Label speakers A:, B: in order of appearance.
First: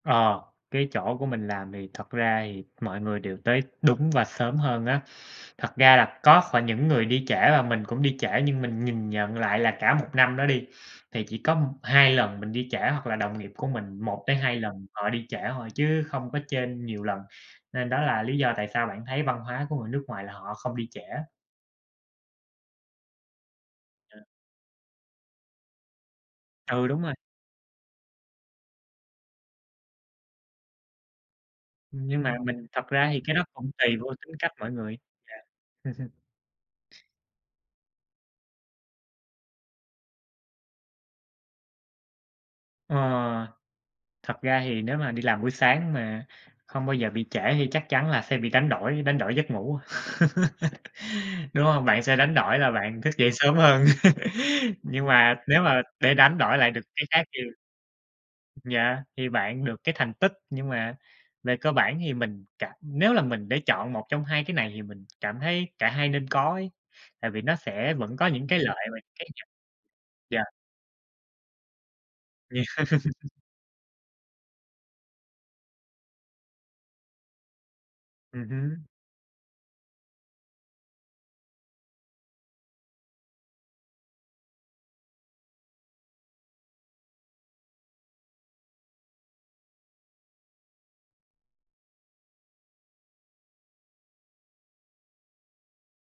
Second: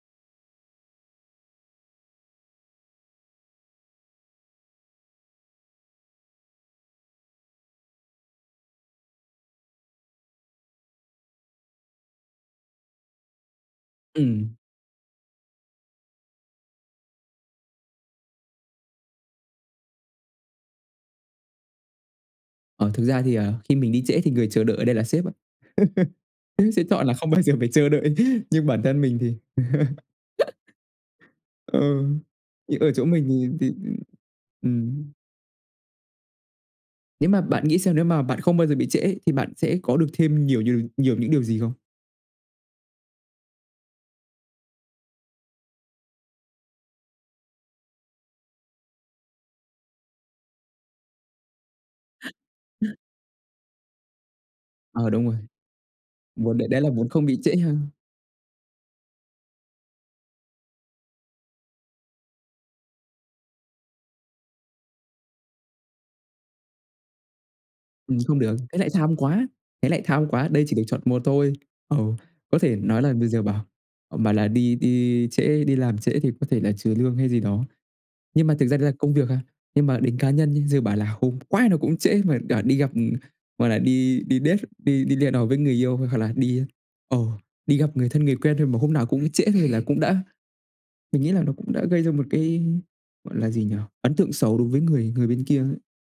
A: Ờ, cái chỗ của mình làm thì thật ra thì mọi người đều tới đúng và sớm hơn á. Thật ra là có phải những người đi trễ và mình cũng đi trễ, nhưng mình nhìn nhận lại là cả 1 năm đó đi, thì chỉ có 2 lần mình đi trễ, hoặc là đồng nghiệp của mình một tới
B: Ừm.
A: hai lần họ đi trễ thôi, chứ không có trên nhiều lần, nên đó là lý do tại sao bạn thấy văn hóa của người nước ngoài là họ không đi trễ.
B: Ờ, thực ra thì, ờ, khi mình đi trễ thì người chờ đợi ở đây là sếp á. Sếp sẽ
A: Ừ, đúng
B: chọn là
A: rồi.
B: không bao giờ phải chờ đợi, nhưng bản thân mình thì Ừ,
A: Nhưng mà mình
B: thì
A: thật
B: ở chỗ
A: ra thì
B: mình
A: cái đó
B: thì thì,
A: cũng tùy vô tính cách
B: ư
A: mỗi người.
B: ừm.
A: Yeah.
B: Nếu mà bạn nghĩ xem, nếu mà bạn không bao giờ bị trễ ấy thì bạn sẽ có được thêm nhiều nhiều nhiều những điều gì không?
A: Ờ. Thật ra thì nếu mà đi làm buổi sáng mà không bao giờ bị trễ thì chắc chắn là sẽ bị đánh đổi, đánh đổi giấc ngủ, đúng hông? Bạn sẽ đánh đổi là
B: [unintelligible]
A: bạn thức dậy sớm hơn, nhưng
B: Ờ, đúng
A: mà
B: rồi.
A: nếu mà để đánh đổi
B: Vốn đấy
A: lại
B: đấy
A: được
B: là
A: cái
B: muốn
A: khác
B: không
A: thì
B: bị trễ ha?
A: yeah, thì bạn được cái thành tích, nhưng mà về cơ bản thì mình cảm nếu là mình để chọn 1 trong 2 cái này, thì mình cảm thấy cả hai nên có ấy, tại vì nó sẽ vẫn
B: Ừm,
A: có
B: không
A: những
B: được,
A: cái
B: thế
A: lợi
B: lại
A: và những
B: tham
A: cái nh
B: quá, thế lại tham
A: yeah.
B: quá, đây chỉ được chọn một thôi. Ừ, có thể nói là bây giờ bảo, ờm, bảo là đi đi trễ, đi làm trễ thì có thể là trừ lương hay gì đó, nhưng
A: Ừm
B: mà thực ra
A: hứm.
B: đấy là công việc ha. Nhưng mà đến cá nhân nha, giờ bảo là hôm quái nào cũng trễ mà đảo đi gặp, ừm, gọi là, đi đi date, đi đi hẹn hò với người yêu, hoặc là đi, a, ờ, đi gặp người thân, người quen thôi mà hôm nào cũng trễ thôi là cũng đã mình nghĩ là nó cũng đã gây ra một cái, gọi là gì nhỉ? Ấn tượng xấu đối với người người bên kia ấy.